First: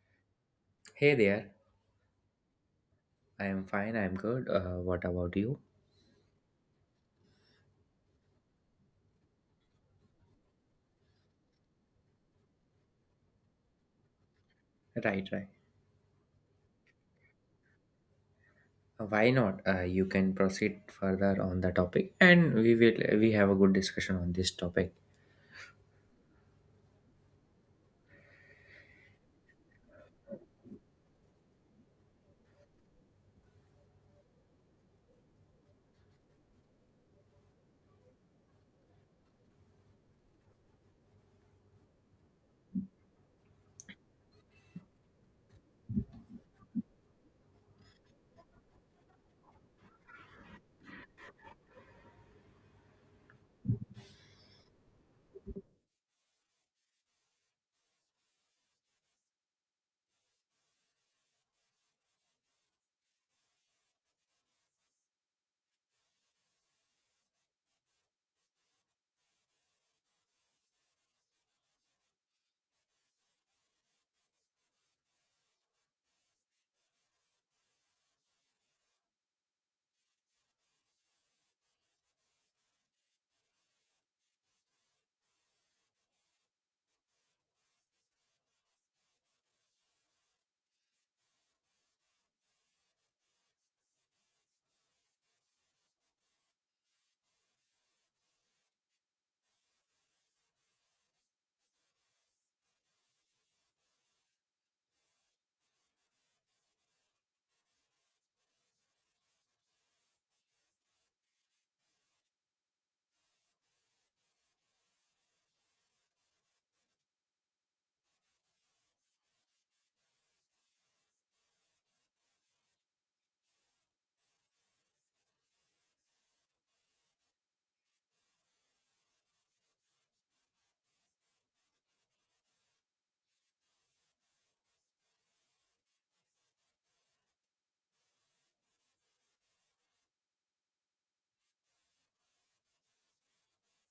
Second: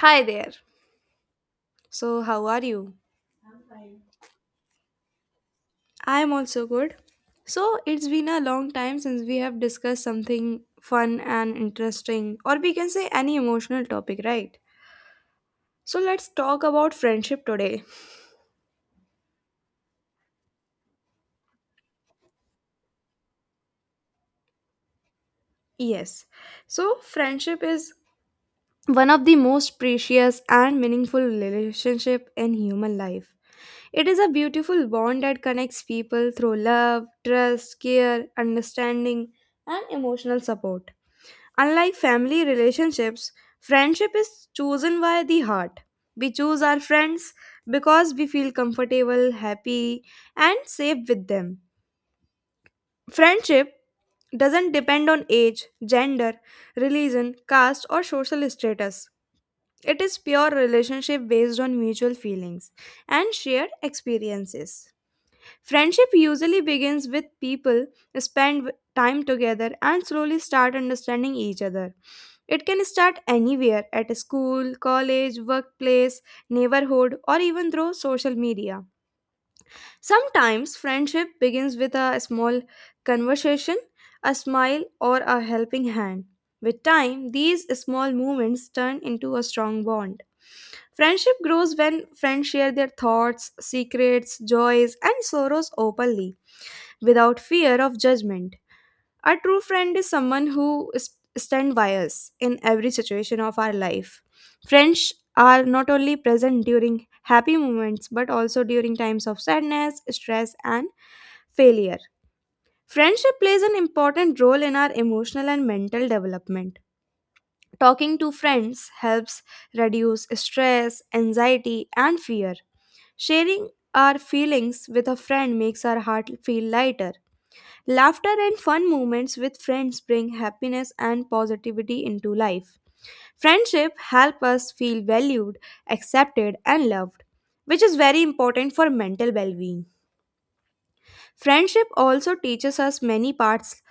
Hi there. Hey there, So, how are you? I am fine, I'm good. What about you? I'm also good. So, it's been a long time since we have discussed something fun and interesting, or we can say any emotional topic, right? Right, right. So, let's talk about friendship today. Why not? You can proceed further on the topic and we have a good discussion on this topic. Yes. So, friendship is one of the most precious and meaningful relationship in human life. It is a beautiful bond that connects people through love, trust, care, understanding, and emotional support. Unlike family relationships, friendship is chosen by the heart. We choose our friends because we feel comfortable, happy, and safe with them. Friendship doesn't depend on age, gender, religion, caste, or social status. It is pure relationship based on mutual feelings and shared experiences. Friendship usually begins with people time together and slowly start understanding each other. It can start anywhere at school, college, workplace, neighborhood, or even through social media. Sometimes friendship begins with a small conversation, a smile, or a helping hand. With time, these small movements turn into a strong bond. Friendship grows when friends share their thoughts, secrets, joys, and sorrows openly without fear of judgment. A true friend is someone who is stands by us in every situation of our life. Friends are not only present during happy moments but also during times of sadness, stress, and failure. Friendship plays an important role in our emotional and mental development. Talking to friends helps reduce stress, anxiety, and fear. Sharing our feelings with a friend makes our heart feel lighter. Laughter and fun moments with friends bring happiness and positivity into life. Friendship help us feel valued, accepted and loved, which is very important for mental well-being. Friendship also teaches us many parts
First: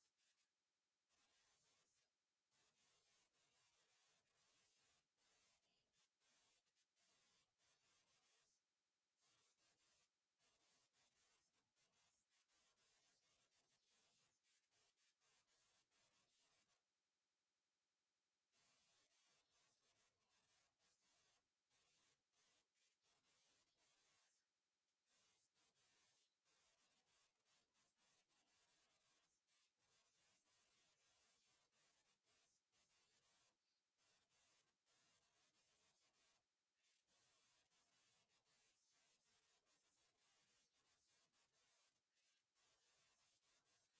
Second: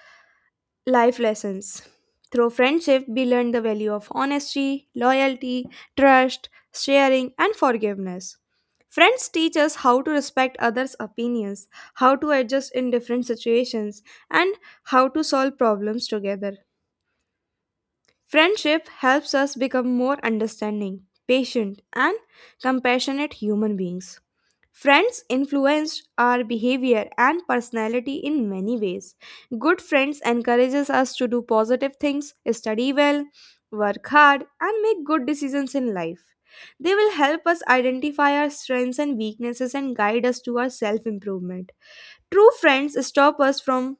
life lessons. Through friendship, we learn the value of honesty, loyalty, trust, sharing, and forgiveness. Friends teach us how to respect others' opinions, how to adjust in different situations, and how to solve problems together. Friendship helps us become more understanding, patient, and compassionate human beings. Friends influence our behavior and personality in many ways. Good friends encourages us to do positive things, study well, work hard and make good decisions in life. They will help us identify our strengths and weaknesses and guide us to our self improvement. True friends stop us from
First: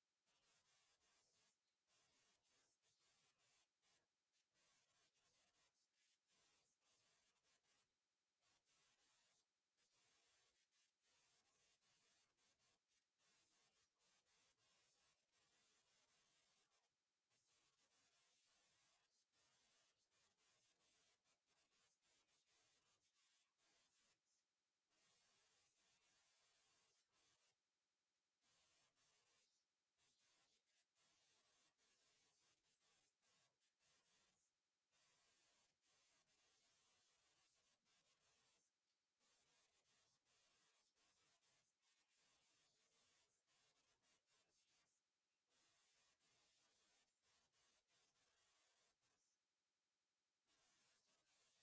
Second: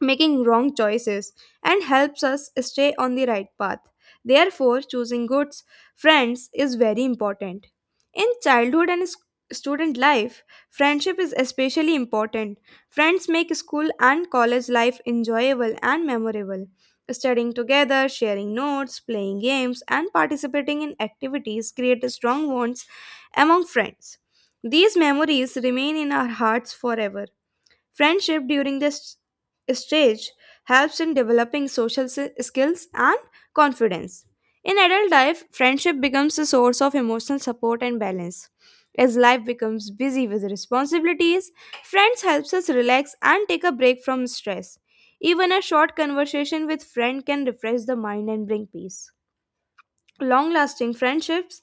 making wrong choices and helps us stay on the right path. Therefore, choosing good friends is very important. In childhood and student life, friendship is especially important. Friends make school and college life enjoyable and memorable. Studying together, sharing notes, playing games, and participating in activities create strong bonds among friends. These memories remain in our hearts forever. Friendship during this stage helps in developing social skills and confidence. In adult life, friendship becomes a source of emotional support and balance. As life becomes busy with responsibilities, friends helps us relax and take a break from stress. Even a short conversation with friend can refresh the mind and bring peace. Long-lasting friendships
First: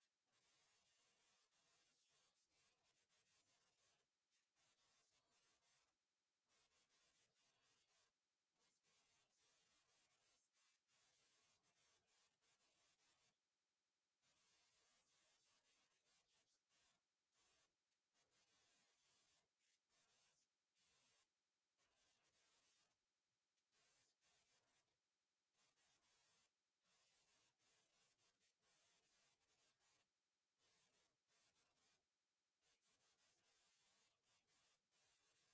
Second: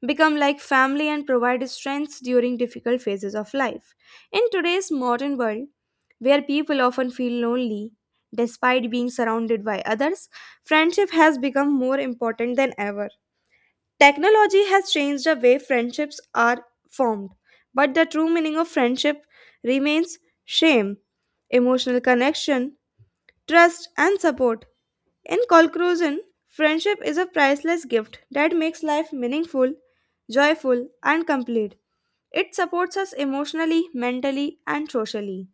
become like family and provide strength during difficult phases of life. In today's modern world, where people often feel lonely despite being surrounded by others, friendship has become more important than ever. Technology has changed the way friendships are formed, but the true meaning of friendship remains shame, emotional connection, trust, and support. In conclusion, friendship is a priceless gift that makes life meaningful, joyful, and complete. It supports us emotionally, mentally, and socially.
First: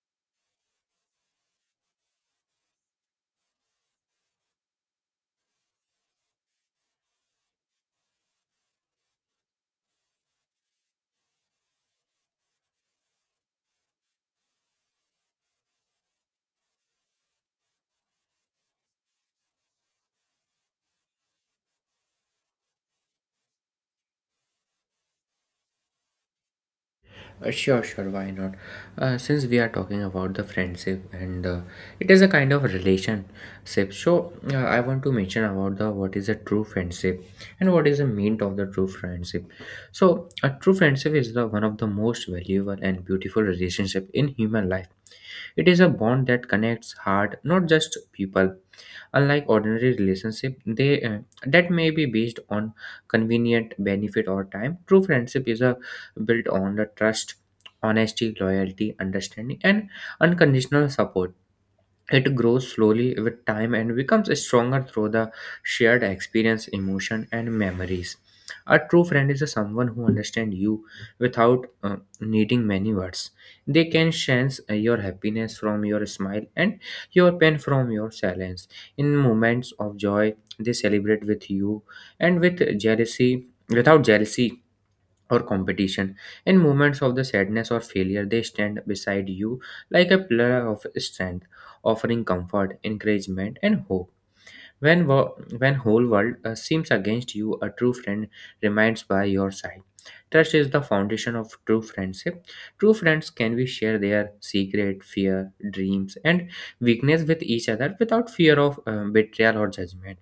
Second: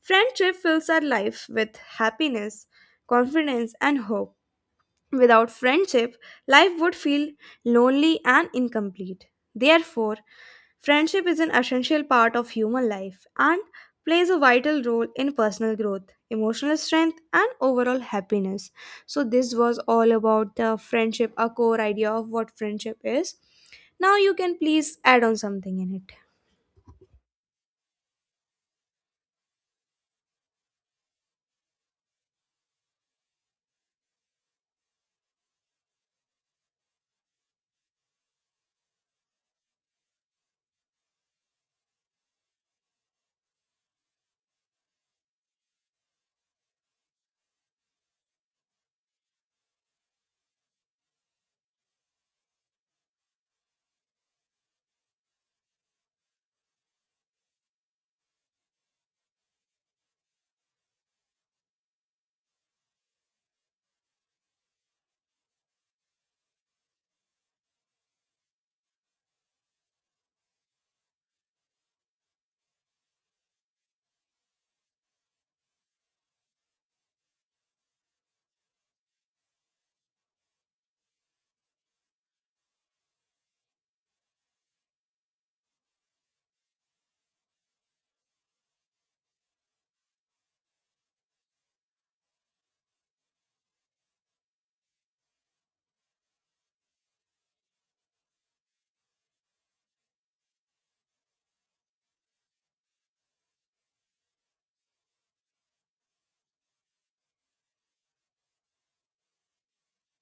Friendship fills our life with happiness, confidence, and hope. Without friendship, life would feel lonely and incomplete. Therefore, friendship is an essential part of human life and plays a vital role in personal growth, emotional strength, and overall happiness. So, this was all about the friendship, a core idea of what friendship is. Now, you can please add on something in it. Sure, why not? Since we are talking about the friendship and it is a kind of relationship. So I want to mention about the what is a true friendship, and what is the mean of the true friendship. So a true friendship is the one of the most valuable and beautiful relationship in human life. It is a bond that connects heart, not just people. Unlike ordinary relationship, they that may be based on convenient benefit or time. True friendship is a built on the trust, honesty, loyalty, understanding, and unconditional support. It grows slowly with time and becomes stronger through the shared experience, emotion, and memories. A true friend is someone who understands you without needing many words. They can sense your happiness from your smile and your pain from your silence. In moments of joy, they celebrate with you without jealousy or competition. In moments of the sadness or failure, they stand beside you like a pillar of strength, offering comfort, encouragement, and hope. When whole world seems against you, a true friend remains by your side. Trust is the foundation of true friendship. True friends can we share their secret, fear, dreams, and weakness with each other without fear of betrayal or judgment.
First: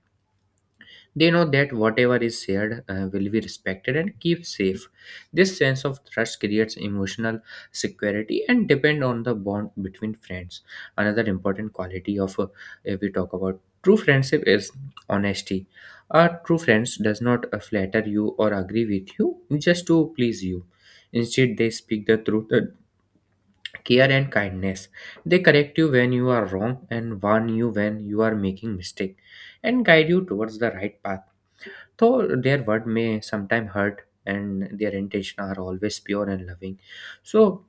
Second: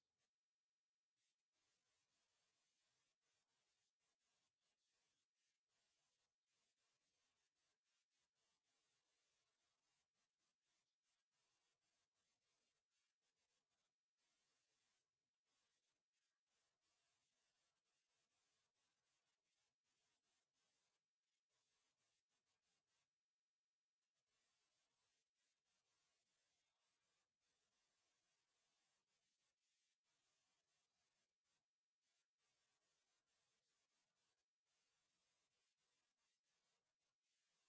They know that whatever is shared will be respected and kept safe. This sense of trust creates emotional security and depend on the bond between friends. Another important quality of if we talk about true friendship is honesty. A true friends does not flatter you or agree with you just to please you. Instead, they speak the truth, care and kindness. They correct you when you are wrong and warn you when you are making mistake and guide you towards the right path, though their word may sometimes hurt and their intention are always pure and loving. So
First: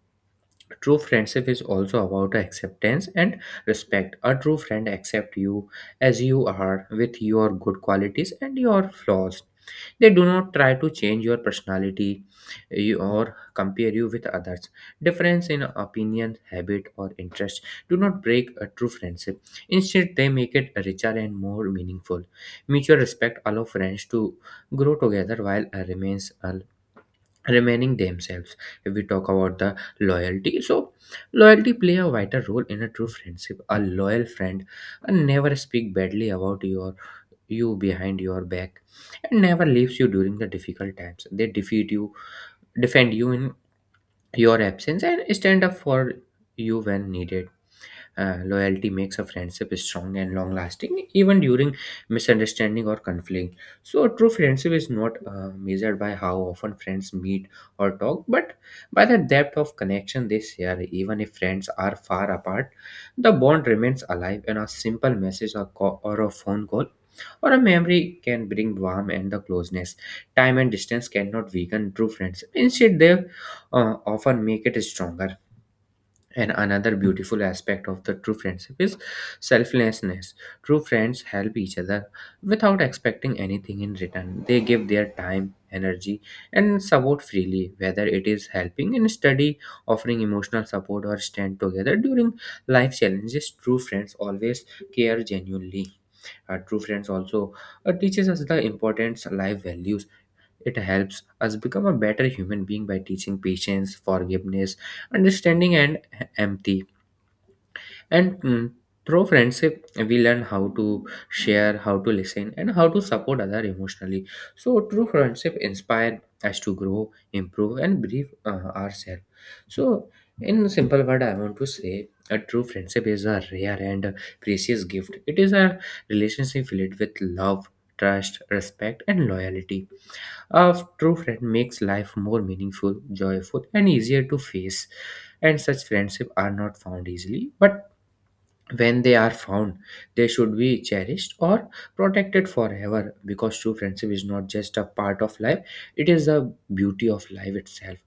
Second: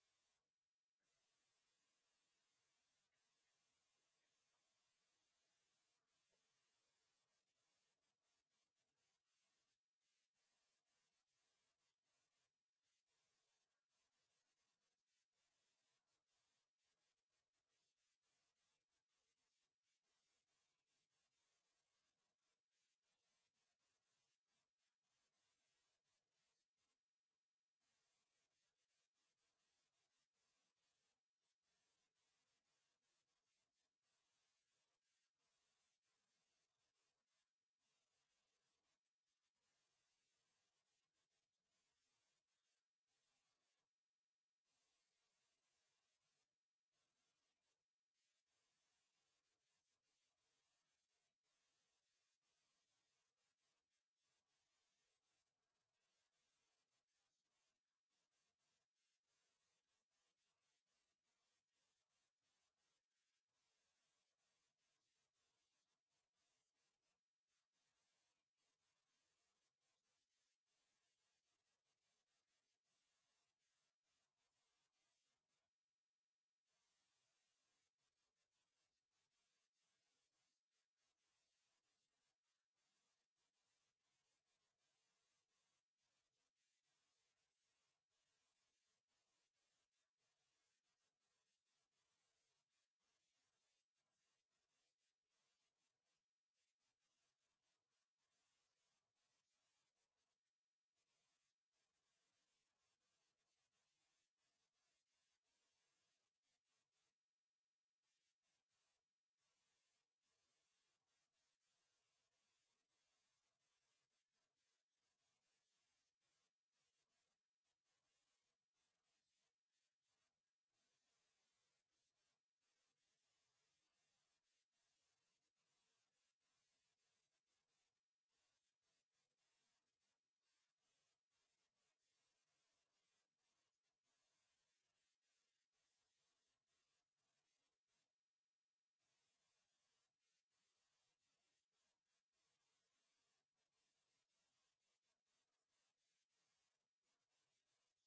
true friendship is also about acceptance and respect. A true friend accepts you as you are with your good qualities and your flaws. They do not try to change your personality or compare you with others. Difference in opinion, habit, or interest do not break a true friendship. Instead, they make it richer and more meaningful. Mutual respect allows friends to grow together while eh, remains alive remaining themselves. If we talk about the loyalty, so loyalty play a vital role in a true friendship. A loyal friend never speak badly about you behind your back and never leaves you during the difficult times. They defeat you defend you in your absence and stand up for you when needed. Loyalty makes a friendship strong and long lasting, even during misunderstanding or conflict. So, a true friendship is not measured by how often friends meet or talk, but by the depth of connection they share. Even if friends are far apart, the bond remains alive, and a simple message or a phone call or a memory can bring warmth and the closeness. Time and distance cannot weaken true friendship, instead, they often make it stronger. And another beautiful aspect of the true friendship is selflessness. True friends help each other without expecting anything in return. They give their time, energy, and support freely, whether it is helping in study, offering emotional support, or stand together during life challenges. True friends always care genuinely. True friends also teaches us the importance life values. It helps us become a better human being by teaching patience, forgiveness, understanding, and empathy. And mm, Through friendship, we learn how to share, how to listen, and how to support other emotionally. So, true friendship inspire us to grow, improve, and believe ourselves. So, in simple word, I want to say a true friendship is a rare and precious gift. It is a relationship filled with love, trust, respect, and loyalty. A true friend makes life more meaningful, joyful, and easier to face. And such friendships are not found easily, but when they are found, they should be cherished or protected forever, because true friendship is not just a part of life, it is the beauty of life itself.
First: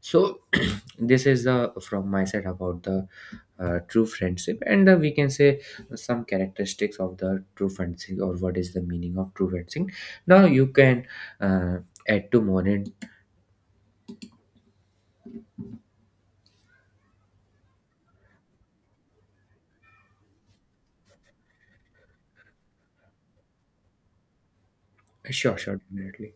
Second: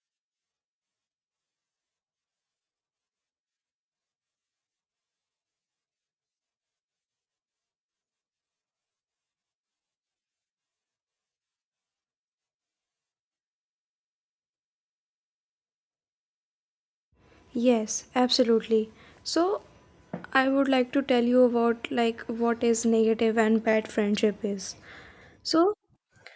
So this is the from my side about the true friendship, and we can say some characteristics of the true friendship or what is the meaning of true friendship. Now you can uh, add to more in. Yes, absolutely. So, I would like to tell you about like what is negative and bad friendship is. sure So, sure definitely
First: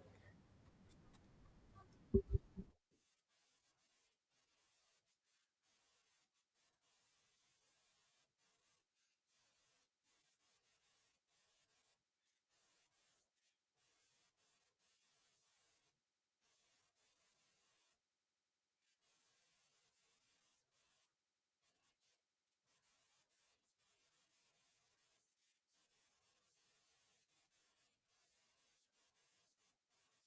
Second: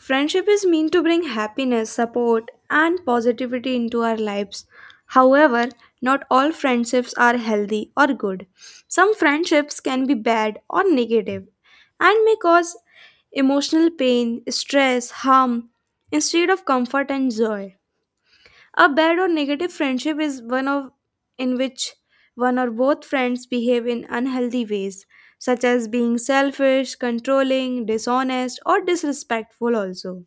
friendship is meant to bring happiness, support, and positivity into our lives. However, not all friendships are healthy or good. Some friendships can be bad or negative and may cause emotional pain, stress, harm instead of comfort and joy. A bad or negative friendship is one of in which one or both friends behave in unhealthy ways such as being selfish, controlling, dishonest or disrespectful also.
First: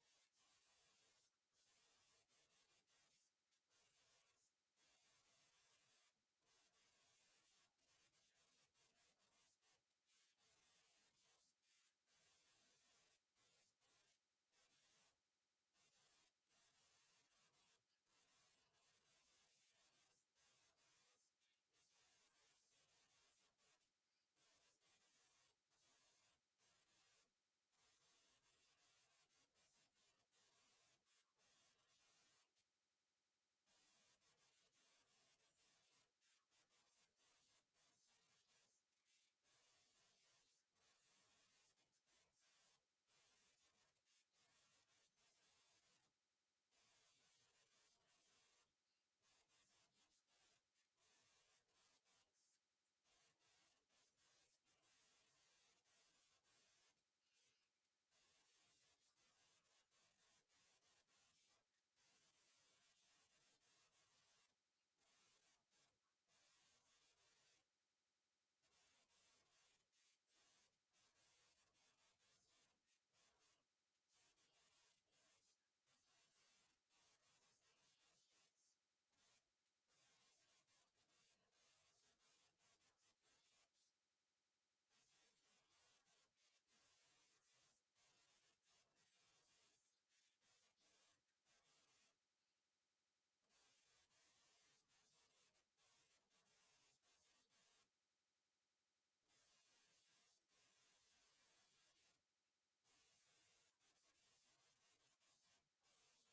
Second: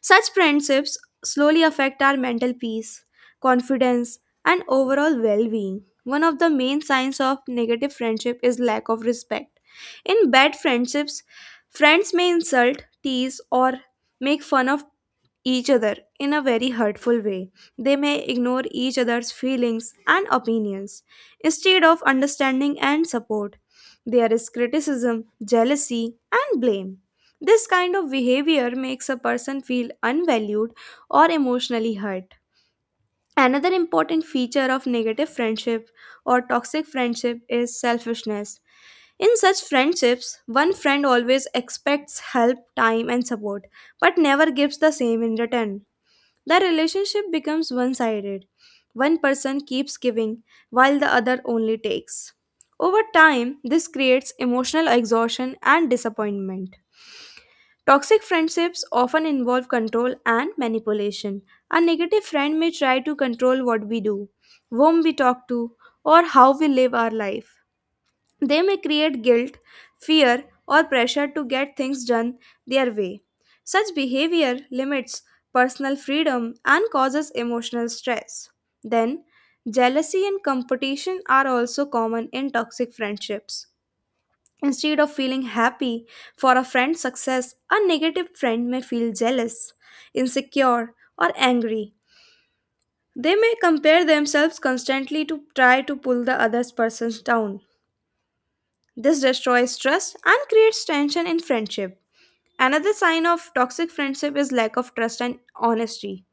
Such friendships slowly affect our mental peace, confidence, and overall well being. One of the main signs of negative friendship is lack of respect. In bad friendships, friends may insult, tease, or make fun of each other in a very hurtful way. They may ignore each other's feelings and opinions instead of understanding and support. There is criticism, jealousy, and blame. This kind of behavior makes a person feel unvalued or emotionally hurt. Another important feature of negative friendship or toxic friendship is selfishness. In such friendships, one friend always expects help, time, and support, but never gives the same in return. The relationship becomes one sided. One person keeps giving while the other only takes. Over time, this creates emotional exhaustion and disappointment. Toxic friendships often involve control and manipulation. A negative friend may try to control what we do, whom we talk to, or how we live our life. They may create guilt, fear, or pressure to get things done their way. Such behavior limits personal freedom and causes emotional stress. Then, jealousy and competition are also common in toxic friendships. Instead of feeling happy for a friend's success, a negative friend may feel jealous, insecure, or angry. They may compare themselves constantly to try to pull the other person down. This destroys trust and creates tension in friendship. Another sign of toxic friendship is lack of trust and honesty.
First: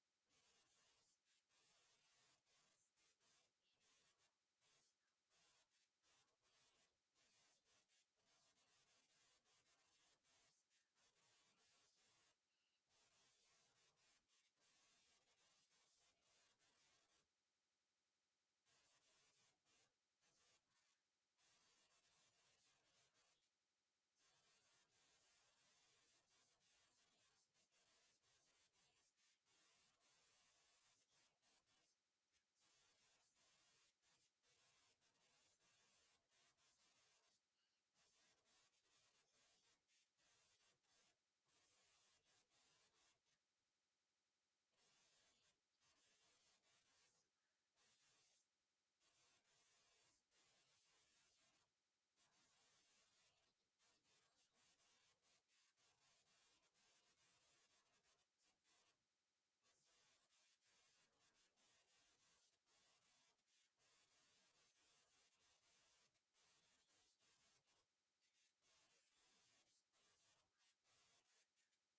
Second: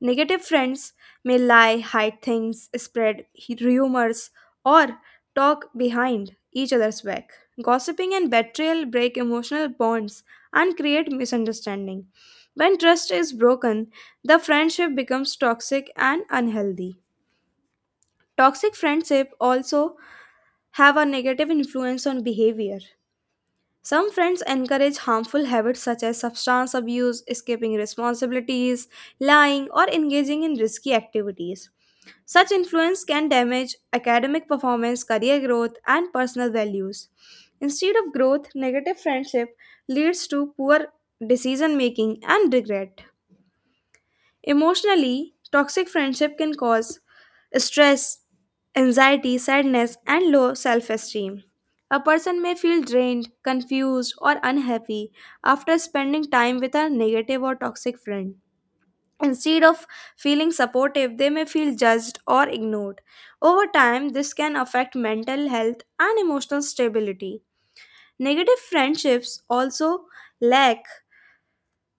Negative friends may lie, hide things, spread rumors, or talk behind each other's back. Gossiping and betrayal break emotional bonds and create misunderstanding. When trust is broken, the friendship becomes toxic and unhealthy. Toxic friendship also have a negative influence on behavior. Some friends encourage harmful habits such as substance abuse, escaping responsibilities, lying, or engaging in risky activities. Such influence can damage academic performance, career growth, and personal values. Instead of growth, negative friendship leads to poor decision making and regret. Emotionally, toxic friendship can cause stress, anxiety, sadness, and low self esteem. A person may feel drained, confused, or unhappy after spending time with a negative or toxic friend. Instead of feeling supportive, they may feel judged or ignored. Over time, this can affect mental health and emotional stability. Negative friendships also lack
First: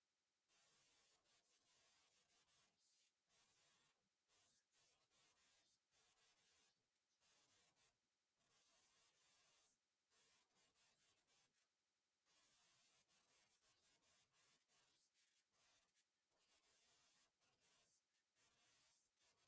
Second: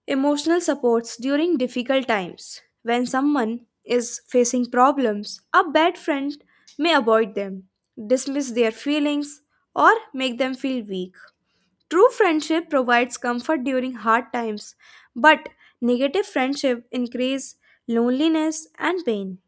emotional supports during difficult times. When someone is facing problems, a bad friend may avoid them, dismiss their feelings, or make them feel weak. True friendship provides comfort during hard times, but negative friendship increase loneliness and pain.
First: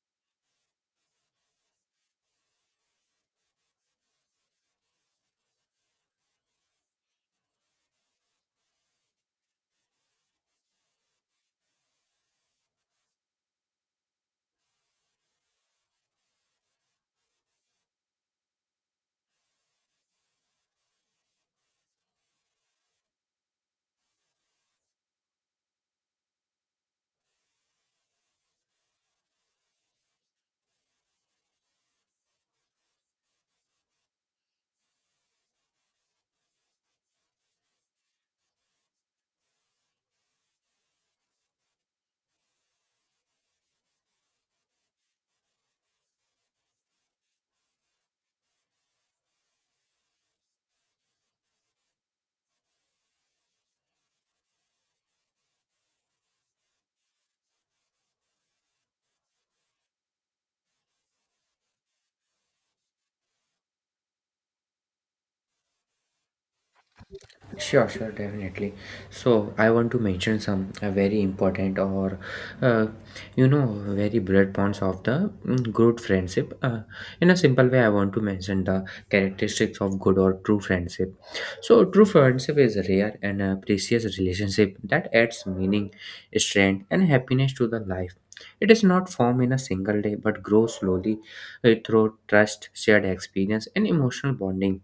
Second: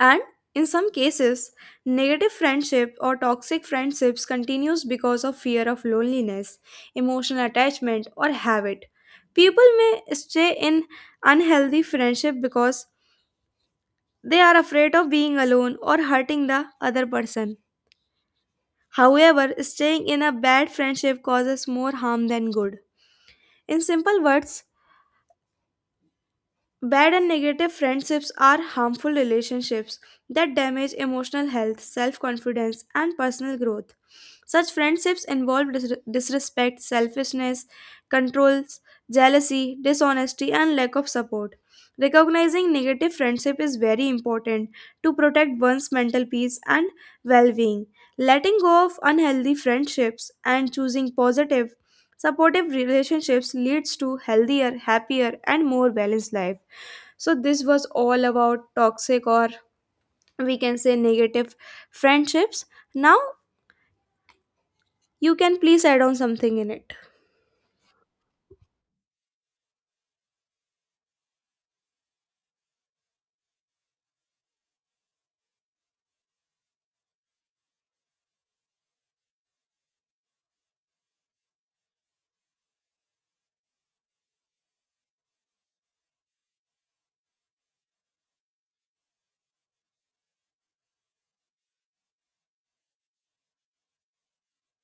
And in some cases, negative friendship or toxic friendships continues because of fear of loneliness, emotional attachment or habit. People may stay in unhealthy friendship because they are afraid of being alone or hurting the other person. However, staying in a bad friendship causes more harm than good. In simple words, bad and negative friendships are harmful relationships that damage emotional health, self confidence, and personal growth. Such friendships involve disrespect, selfishness, controls, jealousy, dishonesty, and lack of support. Recognizing negative friendship is very important to protect one's mental peace and well being. Letting go of unhealthy friendships and choosing positive, supportive relationships leads to healthier, happier, and more balanced life. So this was all about toxic or we can say negative friendships. Now you can please add on something in it. Sure, sure, definitely. So I want to mention some very important or uh, you know very broad points of the good friendship. In a simple way, I want to mention the characteristics of good or true friendship. So true friendship is a rare and a precious relationship that adds meaning, strength, and happiness to the life. It is not formed in a single day, but grows slowly through trust, shared experience, and emotional bonding.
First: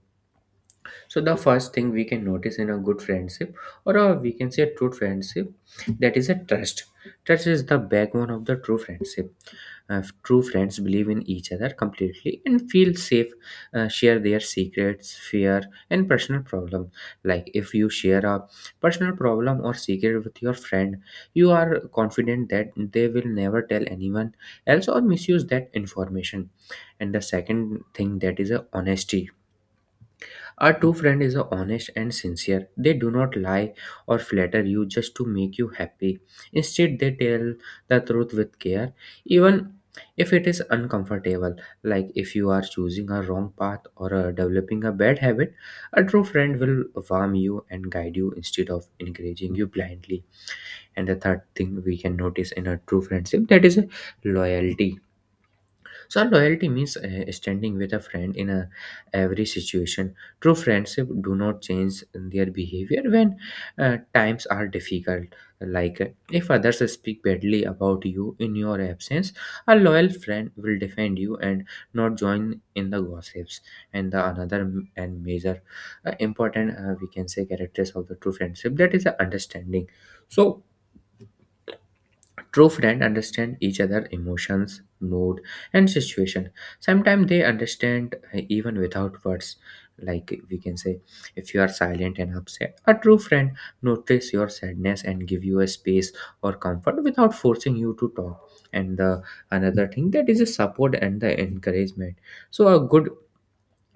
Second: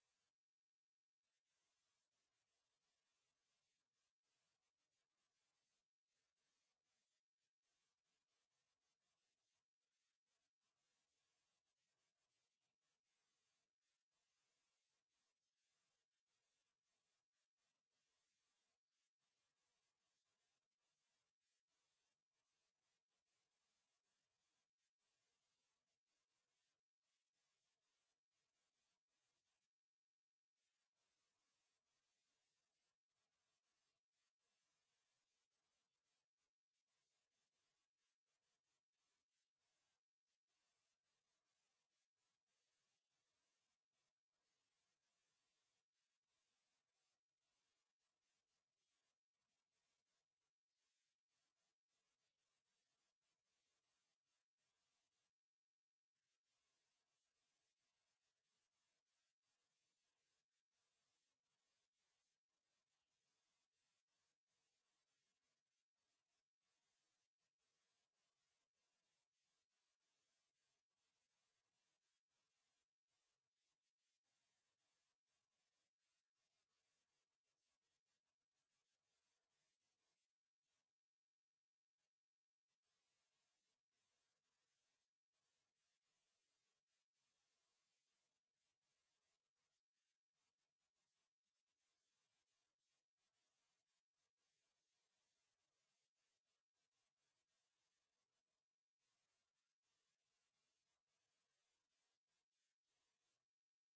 So the first thing we can notice in a good friendship, or a, we can say a true friendship, that is a trust. Trust is the backbone of the true friendship. True friends believe in each other completely and feel safe, share their secrets, fear, and personal problem. Like if you share a personal problem or secret with your friend, you are confident that they will never tell anyone else or misuse that information. And the second thing, that is a honesty. A true friend is honest and sincere. They do not lie or flatter you just to make you happy. Instead, they tell the truth with care, even if it is uncomfortable. Like if you are choosing a wrong path or developing a bad habit, a true friend will warm you and guide you instead of encouraging you blindly. And the third thing we can notice in a true friendship, that is loyalty. So loyalty means standing with a friend in a, every situation. True friendship do not change their behavior when times are difficult. Like if others speak badly about you in your absence, a loyal friend will defend you and not join in the gossips. And the another m- and major important, we can say characters of the true friendship, that is understanding. So true friends understand each other emotions, mood, and situation. Sometimes they understand even without words. Like we can say, if you are silent and upset, a true friend notice your sadness and give you a space or comfort without forcing you to talk. And the another thing, that is a support and the encouragement. So a good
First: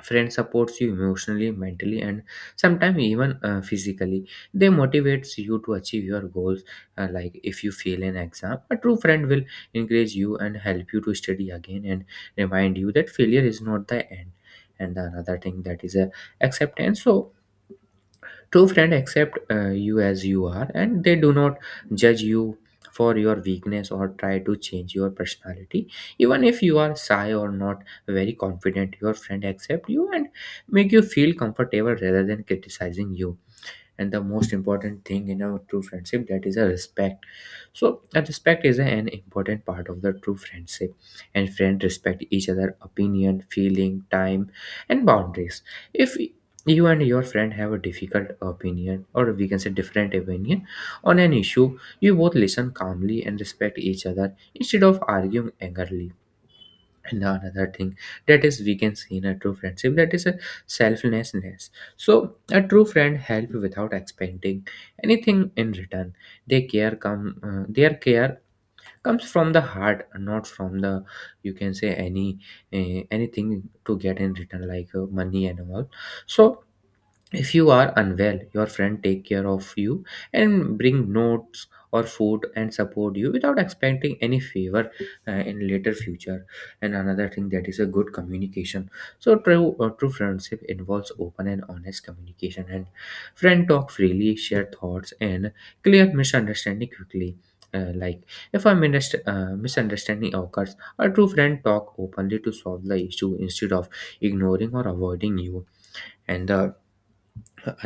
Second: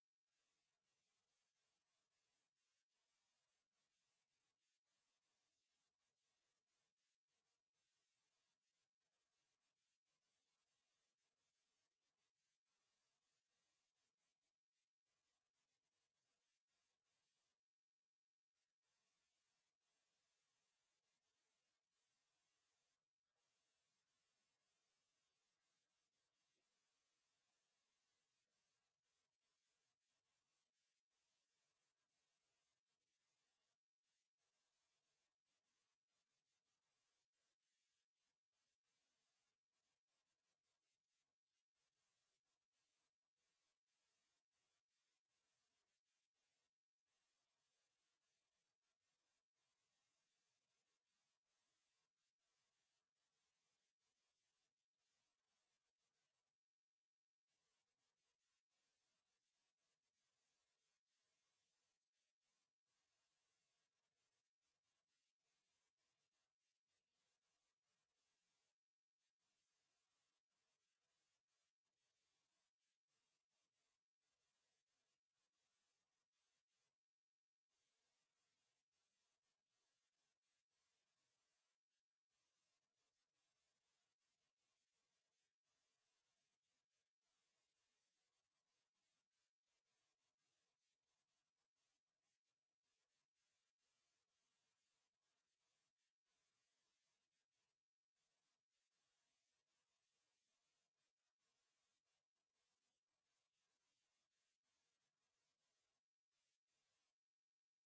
friend supports you emotionally, mentally, and sometimes even physically. They motivates you to achieve your goals. Like if you fail an exam, a true friend will encourage you and help you to study again and remind you that failure is not the end. And the another thing, that is a acceptance. So true friends accept you as you are, and they do not judge you for your weakness or try to change your personality. Even if you are shy or not very confident, your friend accept you and make you feel comfortable rather than criticizing you. And the most important thing in a true friendship, that is a respect. So a respect is an important part of the true friendship, and friends respect each other opinion, feeling, time, and boundaries. If you and your friend have a difficult opinion, or we can say different opinion on an issue, you both listen calmly and respect each other instead of arguing angrily. And the another thing that is we can see in a true friendship, that is a selflessness. So a true friend help without expecting anything in return. They care come Their care comes from the heart, not from the, you can say any anything to get in return, like money and all. So if you are unwell, your friend take care of you and bring notes or food and support you without expecting any favor in later future. And another thing, that is a good communication. So true friendship involves open and honest communication, and friend talk freely, share thoughts and clear misunderstanding quickly. Like, if a misunderstanding occurs, a true friend talk openly to solve the issue instead of ignoring or avoiding you. And the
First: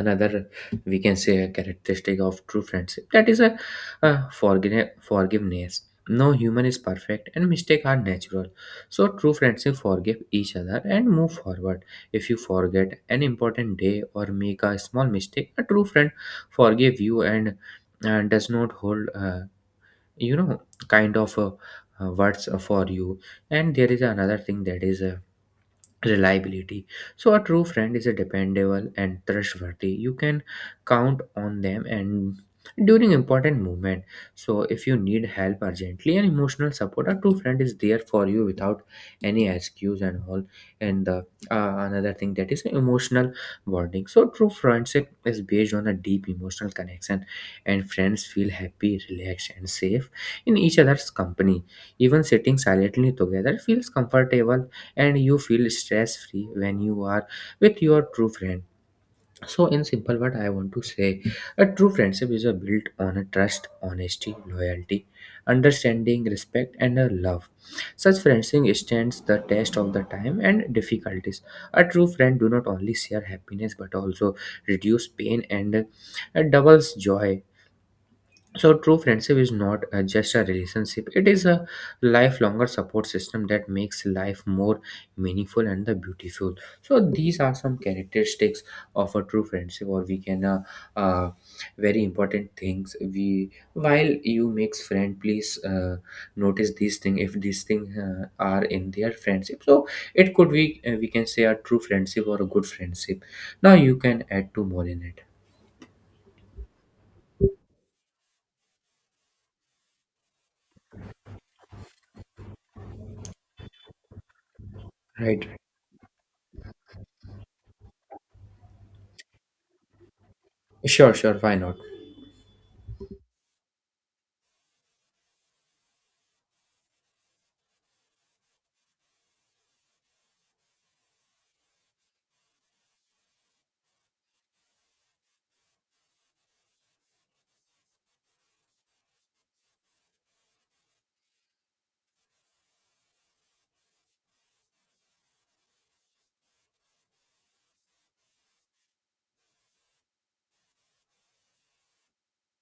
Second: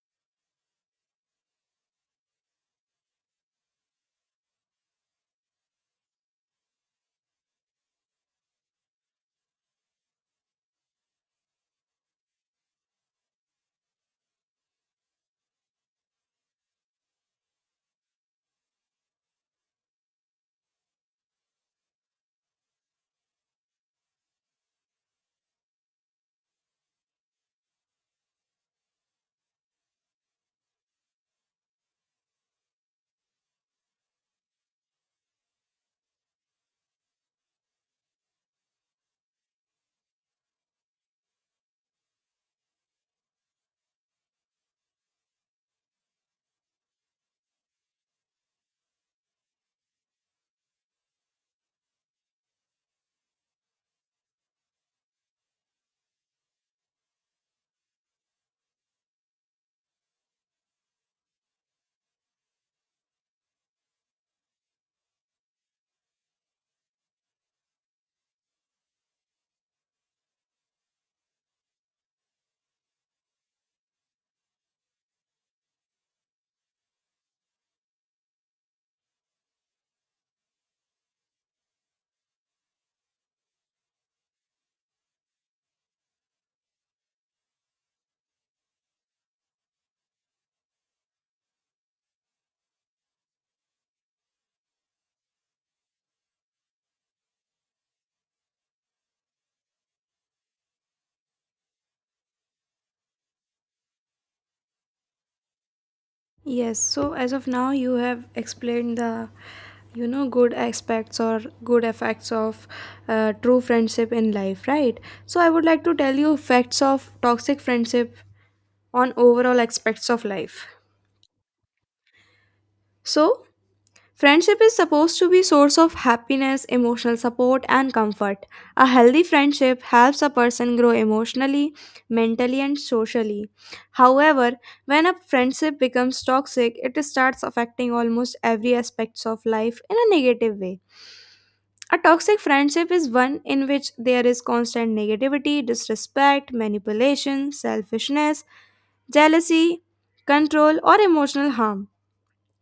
another, we can say, a characteristic of true friendship, that is forgiveness. No human is perfect and mistakes are natural, so true friendship forgive each other and move forward. If you forget an important day or make a small mistake, a true friend forgive you and does not hold you know kind of uh, words for you. And there is another thing, that is reliability. So a true friend is a dependable and trustworthy, you can count on them and during important moment. So if you need help urgently and emotional support, a true friend is there for you without any excuse and all. And the another thing, that is emotional bonding. So true friendship is based on a deep emotional connection, and friends feel happy, relaxed and safe in each other's company. Even sitting silently together feels comfortable, and you feel stress free when you are with your true friend. So in simple, what I want to say, a true friendship is a built on a trust, honesty, loyalty, understanding, respect and a love. Such friendship stands the test of the time and difficulties. A true friend do not only share happiness but also reduce pain and doubles joy. So true friendship is not just a relationship, it is a lifelonger support system that makes life more meaningful and the beautiful. So these are some characteristics of a true friendship, or we can uh, very important things we while you makes friend, please notice these thing. If these thing are in their friendship, so it could be we can say a true friendship or a good friendship. Now you can add two more in it. Yes, so as of now you have explained the good aspects or good effects of true friendship in life, right? So Right. I would like to tell you facts of toxic friendship on overall aspects of life. Sure, sure, why not? So friendship is supposed to be source of happiness, emotional support and comfort. A healthy friendship helps a person grow emotionally, mentally and socially. However, when a friendship becomes toxic, it starts affecting almost every aspects of life in a negative way. A toxic friendship is one in which there is constant negativity, disrespect, manipulation, selfishness, jealousy, control or emotional harm.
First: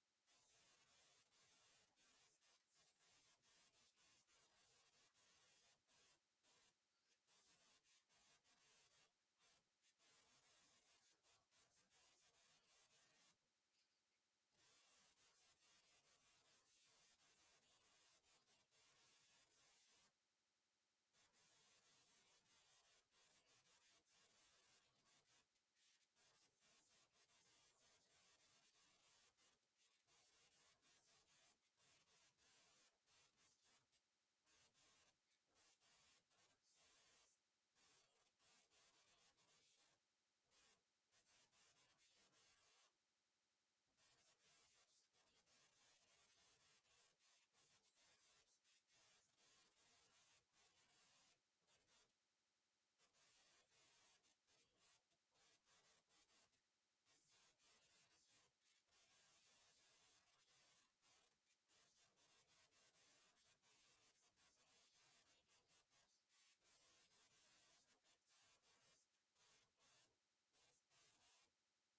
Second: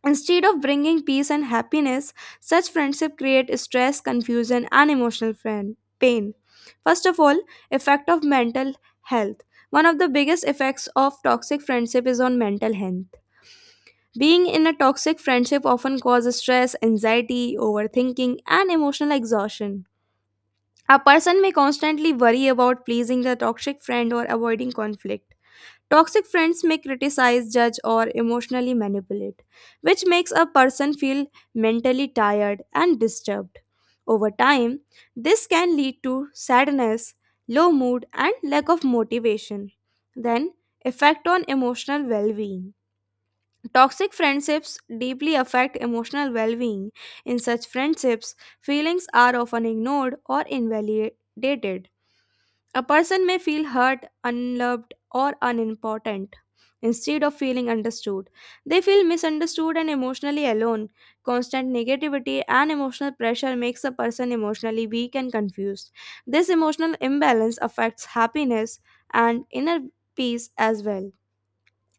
Instead of bringing peace and happiness, such friendship create stress, confusion, and emotional friend, pain. First of all, effect of mental health. One of the biggest effects of toxic friendship is on mental health. Being in a toxic friendship often causes stress, anxiety, overthinking, and emotional exhaustion. A person may constantly worry about pleasing the toxic friend or avoiding conflict. Toxic friends may criticize, judge, or emotionally manipulate, which makes a person feel mentally tired and disturbed. Over time, this can lead to sadness, low mood, and lack of motivation. Then, effect on emotional well being. Toxic friendships deeply affect emotional well being. In such friendships, feelings are often ignored or invalidated. A person may feel hurt, unloved, or unimportant. Instead of feeling understood, they feel misunderstood and emotionally alone. Constant negativity and emotional pressure makes a person emotionally weak and confused. This emotional imbalance affects happiness and inner peace as well.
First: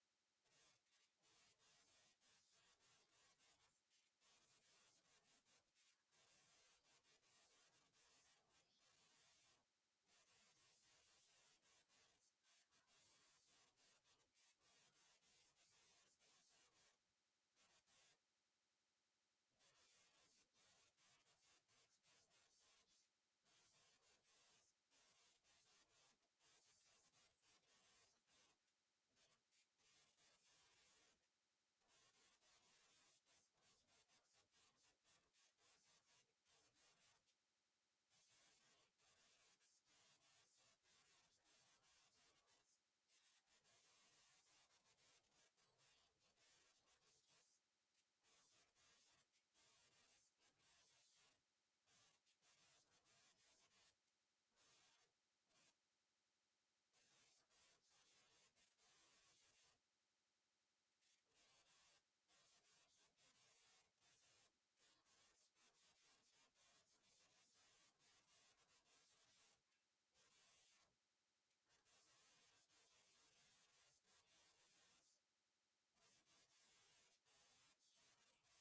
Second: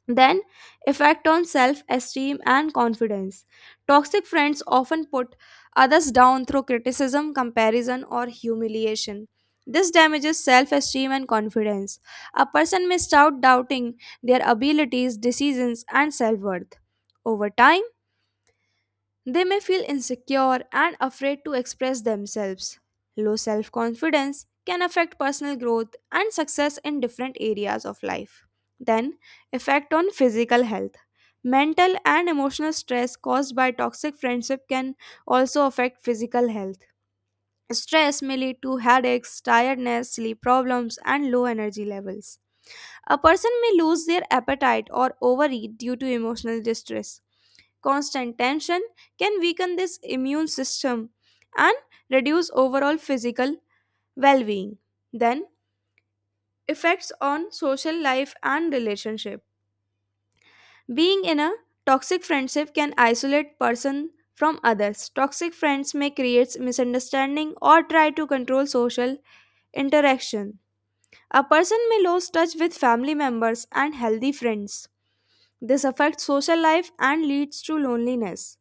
Then, effect on self esteem and confidence. Toxic friends often put others down through criticism, comparison, or humiliation. This damages self esteem and confidence. A person may start doubting their abilities, decisions, and self worth. Over time, they may feel insecure and afraid to express themselves. Low self confidence can affect personal growth and success in different areas of life. Then, effect on physical health. Mental and emotional stress caused by toxic friendship can also affect physical health. Stress may lead to headaches, tiredness, sleep problems, and low energy levels. A person may lose their appetite or overeat due to emotional distress. Constant tension can weaken this immune system and reduce overall physical well being. Then, effects on social life and relationship. Being in a toxic friendship can isolate person from others. Toxic friends may create misunderstanding or try to control social interaction. A person may lose touch with family members and healthy friends. This affects social life and leads to loneliness.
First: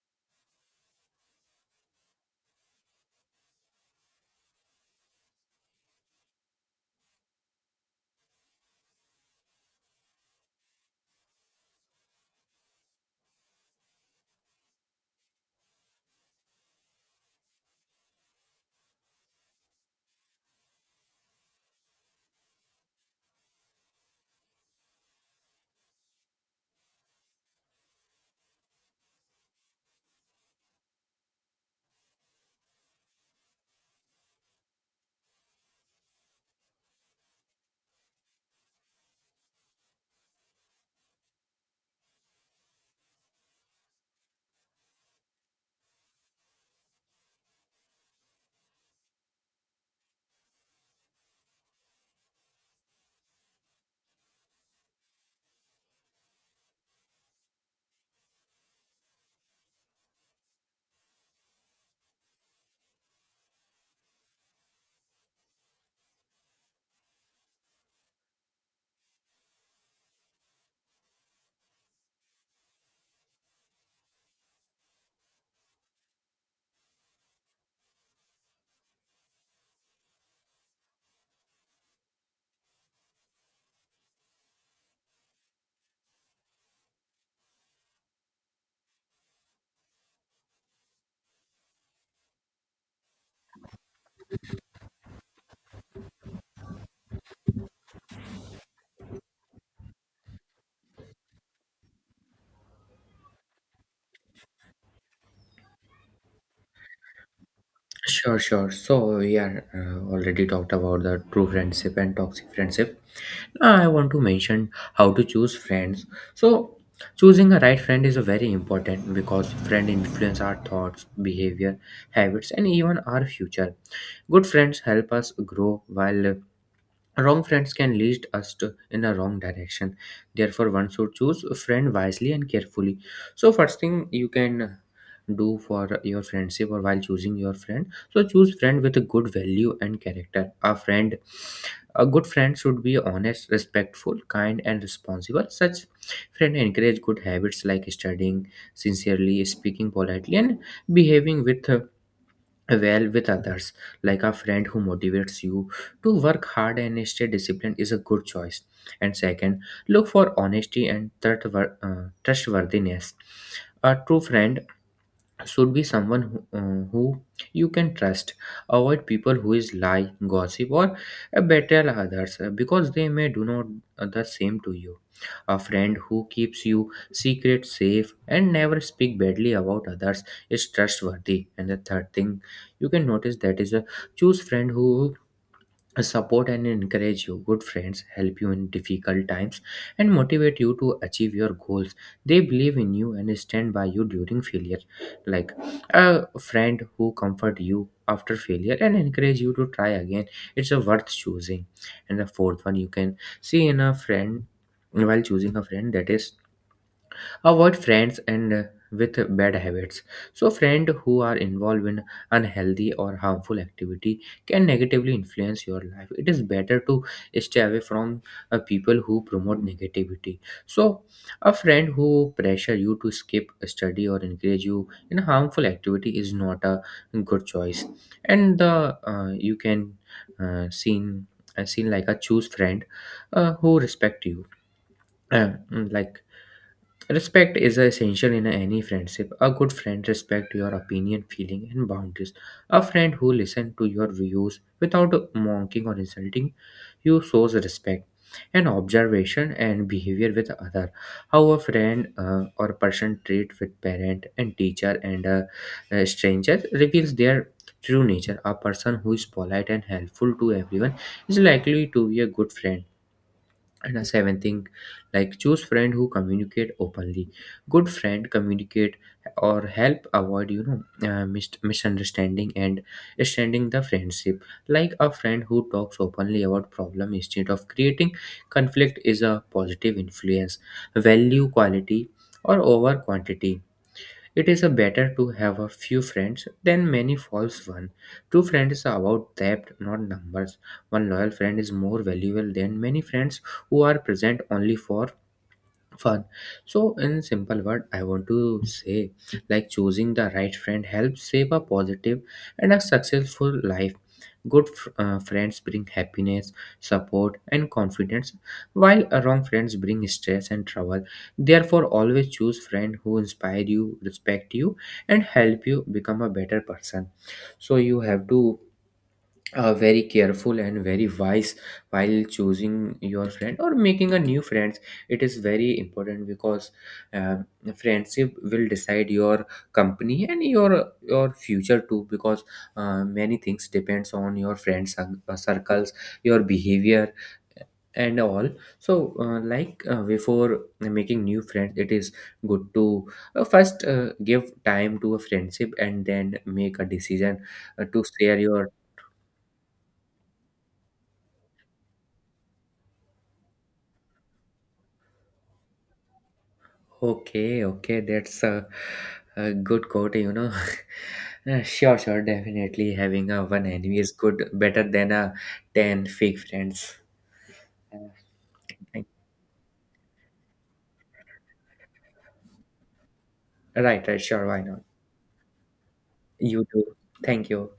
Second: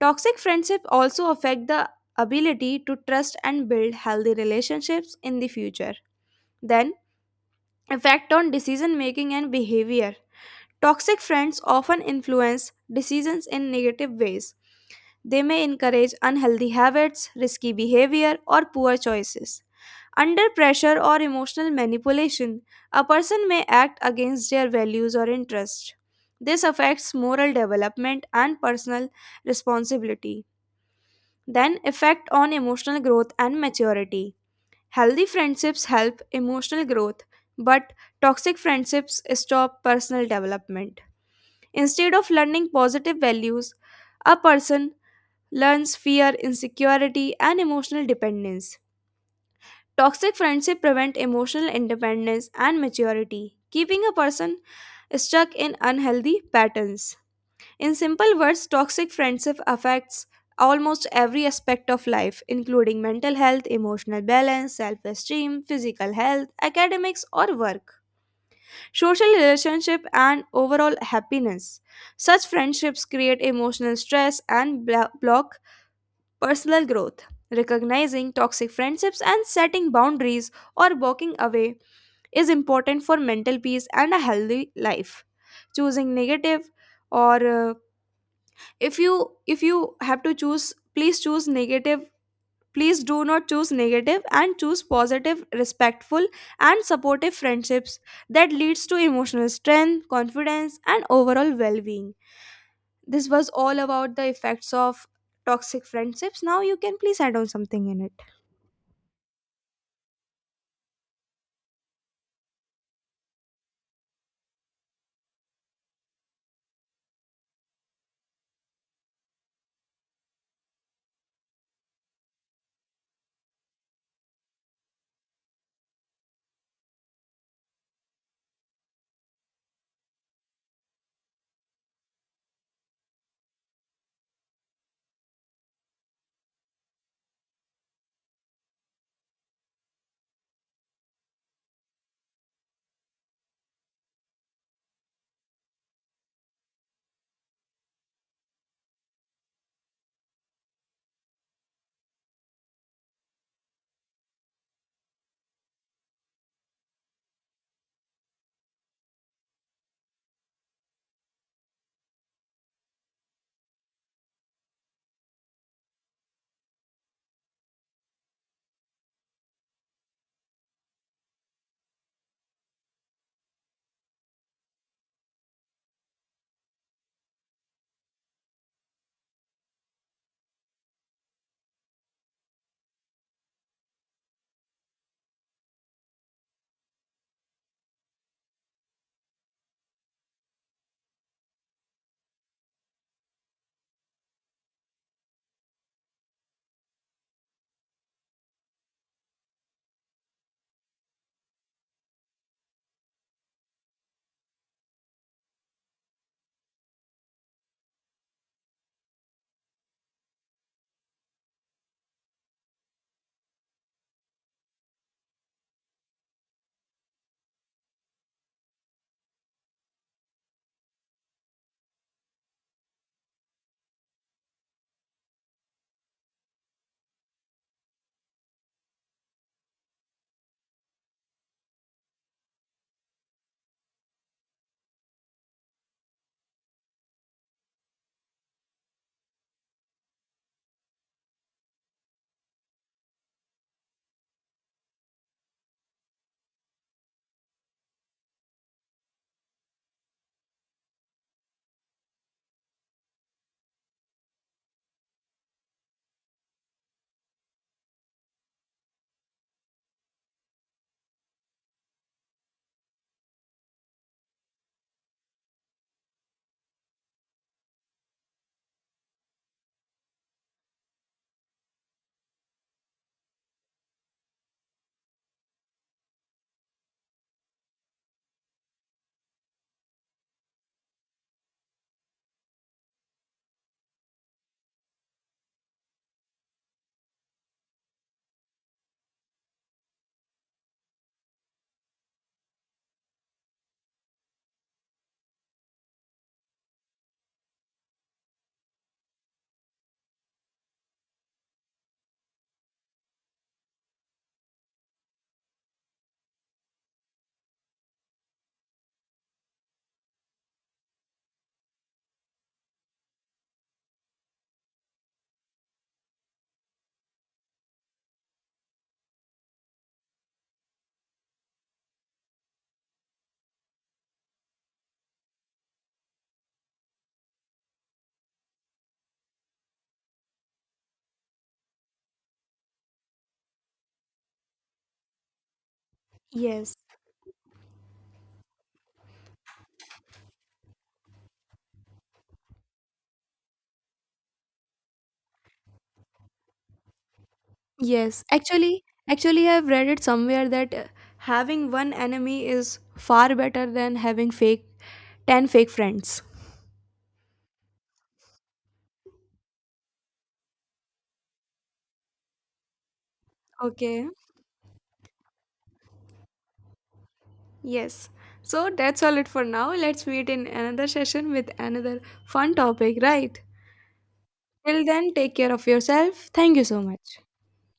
Toxic friendship also affect the ability to trust and build healthy relationships in the future. Then, effect on decision making and behavior. Toxic friends often influence decisions in negative ways. They may encourage unhealthy habits, risky behavior, or poor choices. Under pressure or emotional manipulation, a person may act against their values or interests. This affects moral development and personal responsibility. Then, effect on emotional growth and maturity. Healthy friendships help emotional growth, but toxic friendships stop personal development. Instead of learning positive values, a person learns fear, insecurity, and emotional dependence. Toxic friendship prevent emotional independence and maturity, keeping a person stuck in unhealthy patterns. In simple words, toxic friendship affects almost every aspect of life, including mental health, emotional balance, self esteem, physical health, academics, or work, social relationship, and overall happiness. Such friendships create emotional stress and block personal growth. Recognizing toxic friendships and setting boundaries or walking away is important for mental peace and a healthy life. Choosing negative or if you if you have to choose, please choose negative, please do not choose negative and choose positive, respectful and supportive friendships that leads to emotional strength, confidence and overall well-being. This was all about the effects of toxic friendships. Now you can please add on something in it. Sure, sure. So we are already talked about the true friendship and toxic friendship. I want to mention how to choose friends. So choosing a right friend is a very important, because friend influence our thoughts, behavior, habits, and even our future. Good friends help us grow, while wrong friends can lead us to in a wrong direction. Therefore, one should choose a friend wisely and carefully. So, first thing you can do for your friendship, or while choosing your friend, so choose friend with a good value and character. A friend, a good friend should be honest, respectful, kind and responsible. Such friend encourage good habits like studying sincerely, speaking politely and behaving with well with others. Like, a friend who motivates you to work hard and stay disciplined is a good choice. And second, look for honesty and third, trustworthiness. A true friend should be someone who you can trust. Avoid people who is lie, gossip or betray others, because they may do not the same to you. A friend who keeps you secret safe and never speak badly about others is trustworthy. And the third thing you can notice, that is a choose friend who support and encourage you. Good friends help you in difficult times and motivate you to achieve your goals. They believe in you and stand by you during failure. Like, a friend who comfort you after failure and encourage you to try again, it's a worth choosing. And the fourth one you can see in a friend while choosing a friend, that is avoid friends and with bad habits. So friends who are involved in unhealthy or harmful activity can negatively influence your life. It is better to stay away from people who promote negativity. So a friend who pressure you to skip study or encourage you in a harmful activity is not a good choice. And the you can uh, seen seen like a choose friend who respect you. Like, respect is essential in any friendship. A good friend respects your opinion, feeling, and boundaries. A friend who listens to your views without mocking or insulting you shows respect. And observation and behavior with other, how a friend or person treat with parent and teacher and stranger reveals their true nature. A person who is polite and helpful to everyone is likely to be a good friend. And a seventh thing, like, choose friend who communicate openly. Good friend communicate or help avoid misunderstanding and extending the friendship. Like, a friend who talks openly about problem instead of creating conflict is a positive influence. Value quality or over quantity, it is a better to have a few friends than many false ones. True friends are about depth, not numbers. One loyal friend is more valuable than many friends who are present only for fun. So, in simple word, I want to say, like, choosing the right friend helps shape a positive and a successful life. Friends bring happiness, support, and confidence, while wrong friends bring stress and trouble. Therefore, always choose friends who inspire you, respect you, and help you become a better person. So you have to very careful and very wise while choosing your friend or making a new friends. It is very important, because uh, friendship will decide your company and your future too, because many things depends on your friends circles, your Yes. behavior and all. So like, before making new friends, it is good to first give time to a friendship and then make a decision to Yes. share your. Actually, I've read it somewhere that having one enemy is far better than having fake 10 fake friends. Okay, okay, that's a good quote, you know. Sure, sure, definitely having a one enemy Okay. is good, better than a ten fake friends. Uh, Yes. So that's thank- all it for now. Let's meet in another session with another fun topic, right? right, right, sure, why not? Till then, take care of yourself. Thank you You so too. much. Thank you.